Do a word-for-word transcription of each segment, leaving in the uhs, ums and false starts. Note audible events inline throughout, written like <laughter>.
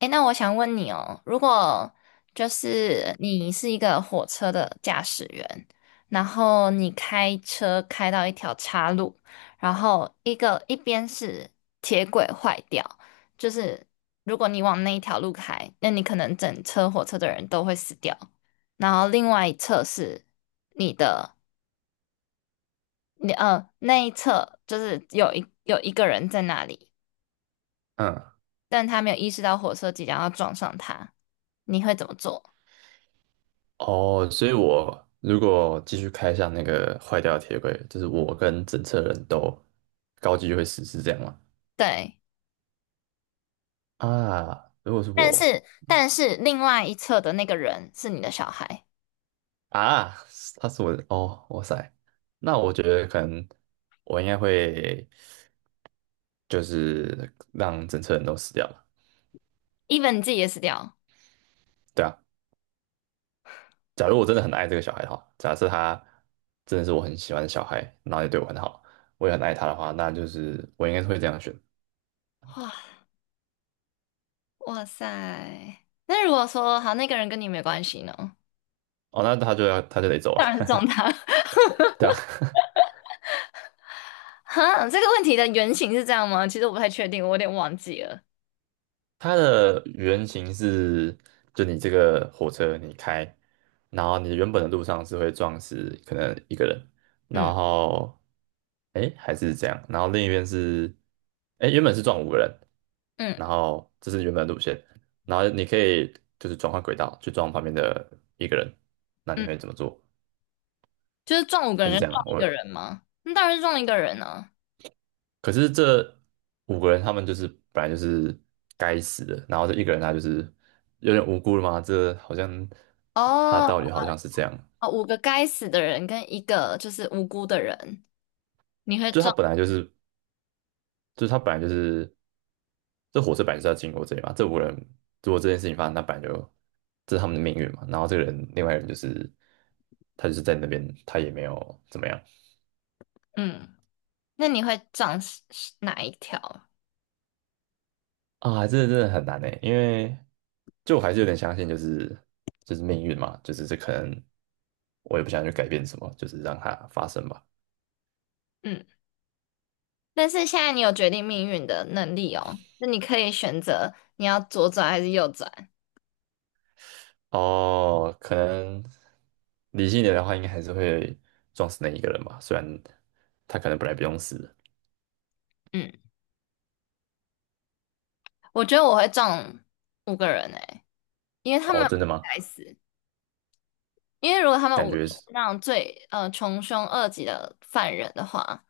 诶，那我想问你哦，如果就是你是一个火车的驾驶员，然后你开车开到一条岔路，然后一个一边是铁轨坏掉，就是如果你往那一条路开，那你可能整车火车的人都会死掉。然后另外一侧是你的，你呃那一侧就是有一有一个人在那里，嗯，但他没有意识到火车即将要撞上他，你会怎么做？哦，所以我如果继续开向那个坏掉的铁轨，就是我跟整车人都高级就会死，是这样吗？对，啊，如果是但我是但是另外一侧的那个人是你的小孩啊，他是我的哦，哇塞，那我觉得可能我应该会就是让整车人都死掉了，，even 你自己也死掉。对啊。假如我真的很爱这个小孩的话，假设他真的是我很喜欢的小孩，然后也对我很好，我也很爱他的话，那就是我应该是会这样选。哇哇塞！那如果说好，那个人跟你没关系呢？哦，那他就要他就得走了，当然是撞他。<laughs> <laughs> 对啊。哈，这个问题的原型是这样吗？其实我不太确定，我有点忘记了。它的原型是，就你这个火车你开，然后你原本的路上是会撞死可能一个人，然嗯后，哎，还是这样，然后另一边是，哎，原本是撞五个人，嗯然后这是原本的路线，然后你可以就是转换轨道去撞旁边的一个人，那你嗯，会怎么做？就是撞五个还人是跟这样啊，撞一我个人吗？那当然是撞一个人啊。可是这五个人他们就是本来就是该死的，然后这一个人他就是有点无辜了嘛，这好像他哦，道理好像是这样，哦五个该死的人跟一个就是无辜的人，你会就他撞？本来就是，就他本来就是这火车本来就是要经过这里嘛，这五个人如果这件事情发生，那本来就这是他们的命运嘛，然后这个人另外一个人就是他就是在那边，他也没有怎么样，嗯，那你会撞是是哪一条？啊，这真的很难诶，因为就我还是有点相信，就是就是命运嘛，就是这可能我也不想去改变什么，就是让它发生吧。嗯。但是现在你有决定命运的能力哦，那你可以选择你要左转还是右转。哦，可能理性一点的话，应该还是会撞死那一个人吧，虽然他可能本来不用死嗯，我觉得我会撞五个人诶，因为他哦，们真的不吗？该死。因为如果他们感五个觉都是是，那种最呃穷凶恶极的犯人的话，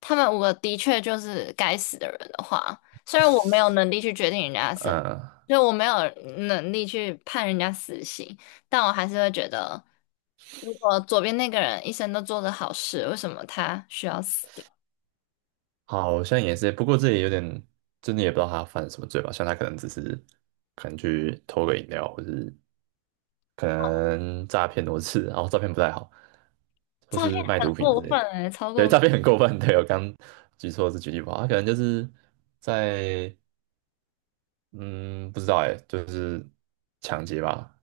他们五个的确就是该死的人的话，虽然我没有能力去决定人家的生，嗯，就我没有能力去判人家死刑，但我还是会觉得，如果左边那个人一生都做着好事，为什么他需要死掉？好像也是，不过这也有点，真的也不知道他犯了什么罪吧，像他可能只是可能去偷个饮料，或是可能诈骗多次，然后照片不太好，或诈骗是卖很毒品之过类分的。哎、超对，过诈分，骗很过分。对，我刚举错是举例不好，他可能就是在嗯，不知道哎，就是抢劫吧。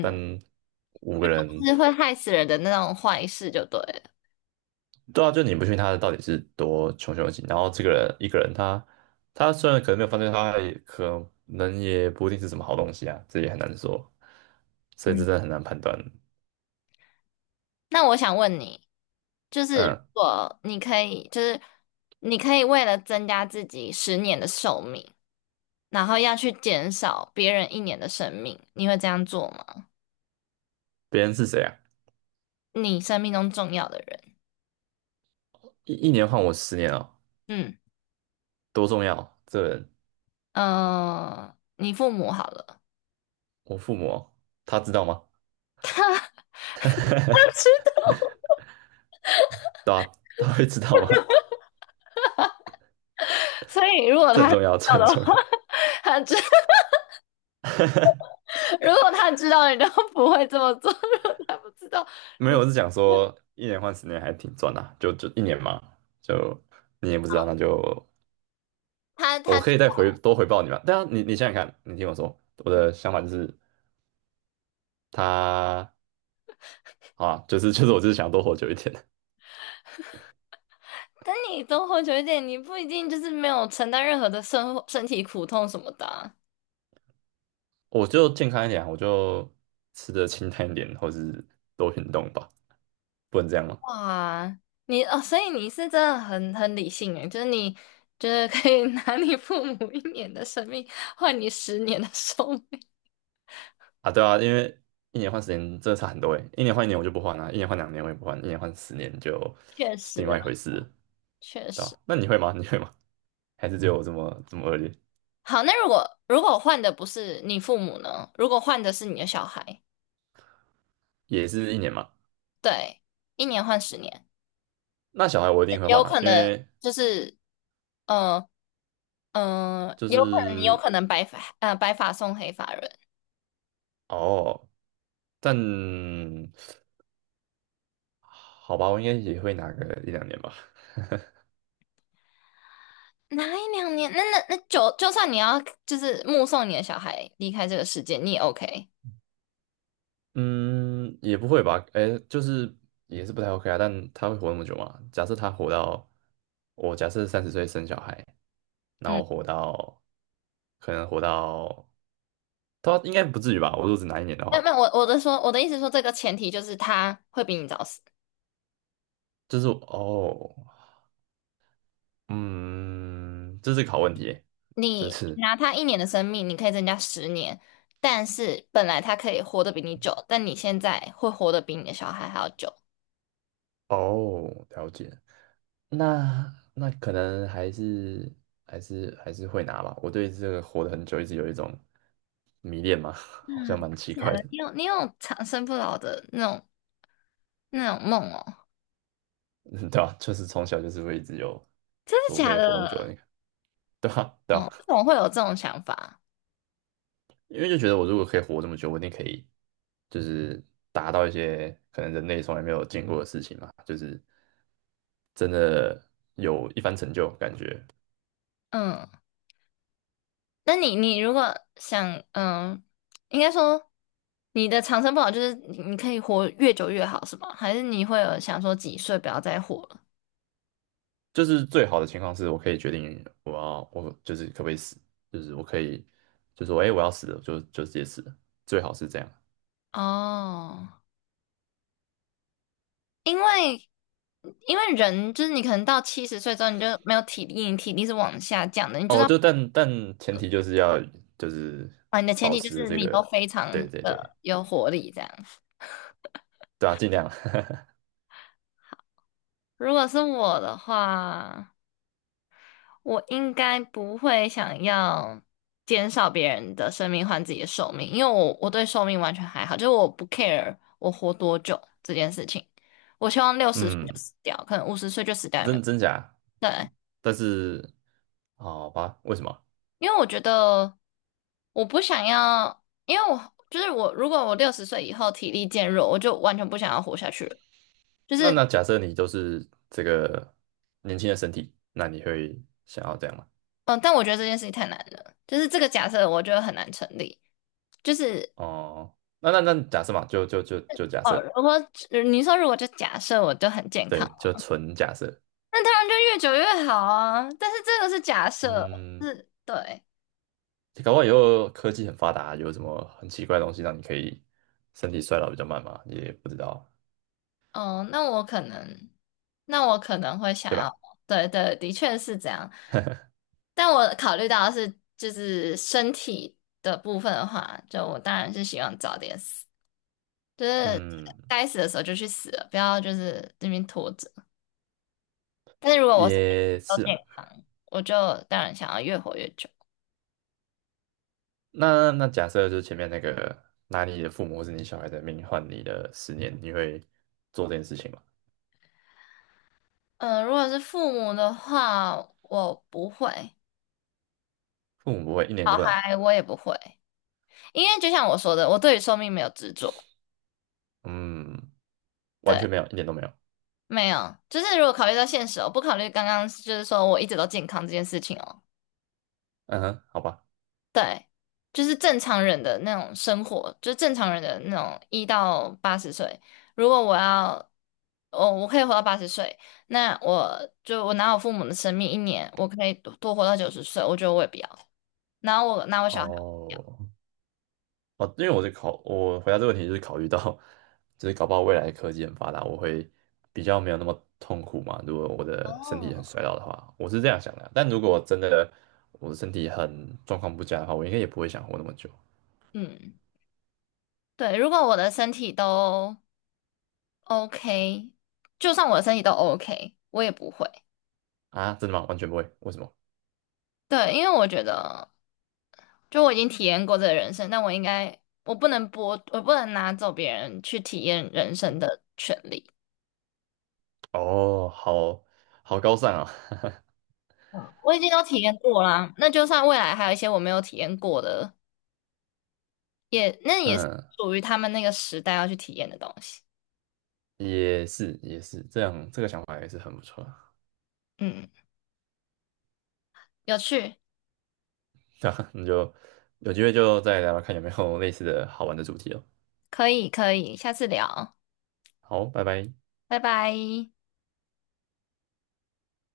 但五个人，是会害死人的那种坏事就对了。对啊，就你不信他的到底是多穷凶极恶，然后这个人一个人他他虽然可能没有犯罪，他也可能也不一定是什么好东西啊，这也很难说，所以这嗯，真的很难判断。那我想问你，就是如嗯，果你可以，就是你可以为了增加自己十年的寿命，然后要去减少别人一年的生命，你会这样做吗？别人是谁啊？你生命中重要的人，一一年换我十年啊，嗯多重要！这人，呃，你父母好了，我父母哦他知道吗？<laughs> 知道，<laughs> 对啊，他会知道吗？<laughs> 所以如 <laughs> 果这他很知重要，这道很的重话，要。<laughs> 他知。<laughs> 如果他知道你都不会这么做，<laughs> 如果他不知道没你有，我是讲说一年换十年还挺赚的啊就就一年嘛，就你也不知道，那就他我他可以再回多回报你嘛。对啊，你你想想看，你听我说，我嗯，的想法就是他啊，就是就是我就是想多活久一点，但你多活久一点，你不一定就是没有承担任何的身身体苦痛什么的啊 <laughs> 我就健康一点啊我就吃的清淡一点，或是多运动吧，不能这样吗？哇，你哦，所以你是真的很很理性诶，就是你就是可以拿你父母一年的生命换你十年的寿命，啊，对啊，因为一年换十年真的差很多诶，一年换一年我就不换了、一年换两年我也不换，一年换十年就确是实另外一啊，回事了确对实。吧、那确你会吗？<laughs> 你会吗？还是只有我这么这么恶劣？好，那如果如果换的不是你父母呢？如果换的是你的小孩，也是一年嘛。对，一年换十年，那小孩我一定会换有啊，可因能为就是嗯嗯，就有可能你有是可能白发呃白发送黑发人，哦，但好吧，我应该也会拿个一两年吧。哪一两年？那那那就就算你要就是目送你的小孩离开这个世界，你也 OK。嗯，也不会吧？哎，就是也是不太 OK 啊。但他会活那么久吗？假设他活到我假设三十岁生小孩，然嗯，后活到可能活到他应该不至于吧？我如果只拿一年的那话，那我我的说我的意思说，这个前提就是他会比你早死。就是哦，嗯，这是个好问题耶这你是拿他一年的生命，你可以增加十年，但是本来他可以活得比你久，但你现在会活得比你的小孩还要久。哦，了解。那那可能还是还是还是会拿吧。我对这个活得很久一直有一种迷恋嘛，<laughs> 好像嗯，蛮奇假怪的。的，你有你有长生不老的那种那种梦哦，<laughs> 嗯，对啊，就是从小就是会一直有，真说我的可假以活那么久，你的？看，对吧？对嗯，啊，为什么会有这种想法？因为就觉得我如果可以活这么久，我一定可以，就是达到一些可能人类从来没有见过的事情嘛，就是真的有一番成就，感觉嗯，那你你如果想，嗯，应该说你的长生不老就是你你可以活越久越好，是吗？还是你会有想说几岁不要再活了？就是最好的情况是我可以决定我要我就是可不可以死，就是我可以就说哎、诶我要死了，就就直接死了，最好是这样。哦，因为因为人就是你可能到七十岁之后你就没有体力，你体力是往下降的，你就是哦，要就但但前提就是要就是啊，你的前保提就持是这你都个，非常对对对，的有活力这样。对啊，尽量，<laughs> 如果是我的话。我应该不会想要减少别人的生命换自己的寿命，因为我我对寿命完全还好，就是我不 care 我活多久这件事情。我希望六十岁就嗯，死掉，可能五十岁就死掉也没真真假，对，但是好吧，为什么？因为我觉得我不想要，因为我就是我，如果我六十岁以后体力渐弱，我就完全不想要活下去了。就那是那假设你就是这个年轻的身体，那你会想要这样吗？嗯、呃但我觉得这件事情太难了，就是这个假设我觉得很难成立。就是哦，那那那假设嘛，就就就就假设，哦，如果呃你说如果就假设我就很健对，康。就纯假设，那当然就越久越好啊。但是这个是假设，嗯，是对，搞不好以后科技很发达，有什么很奇怪的东西让你可以身体衰老比较慢嘛，也不知道，嗯，那我可能，那我可能会想对要，吧？对对，的确是这样。但我考虑到的是就是身体的部分的话，就我当然是希望早点死，就是嗯，该死的时候就去死了，不要就是这边拖着。但是如果我是 也 o 是点，啊。我就当然想要越活越久。那那假设就是前面那个拿你的父母或是你小孩的命换你的十年，你会做这件事情吗？嗯、如果是父母的话，我不会，父母不会一点小都不拿，孩我也不会。因为就像我说的，我对于寿命没有执着，嗯，完对，全没有，一点都没有。没有，就是如果考虑到现实哦，不考虑刚刚就是说我一直都健康这件事情哦，嗯哼，好吧，对，就是正常人的那种生活，就是正常人的那种一到八十岁，如果我要，哦，我可以活到八十岁，那我就我拿我父母的生命一年，我可以多多活到九十岁，我觉得我也不要，然后我拿我小孩我也不要，哦哦，因为我是考，我回答这个问题就是考虑到，就是搞不好未来科技很发达，我会比较没有那么痛苦嘛。如果我的身体哦，很衰老的话，我是这样想的啊。但如果真的我的身体很状况不佳的话，我应该也不会想活那么久嗯，对，如果我的身体都 OK，就算我的身体都 OK，我也不会。啊。真的吗？完全不会，为什么？对，因为我觉得，就我已经体验过这个人生，但我应该，我不能剥，我不能拿走别人去体验人生的权利。哦，好好高尚啊，嗯，我已经都体验过啦，那就算未来还有一些我没有体验过的，也那 <laughs> 也是嗯，属于他们那个时代要去体验的东西。也是也是，这样这个想法也是很不错啊。嗯，有趣，<laughs> 那你就有机会就再聊聊看有没有类似的好玩的主题哦。可以可以，下次聊，好，拜拜。拜拜。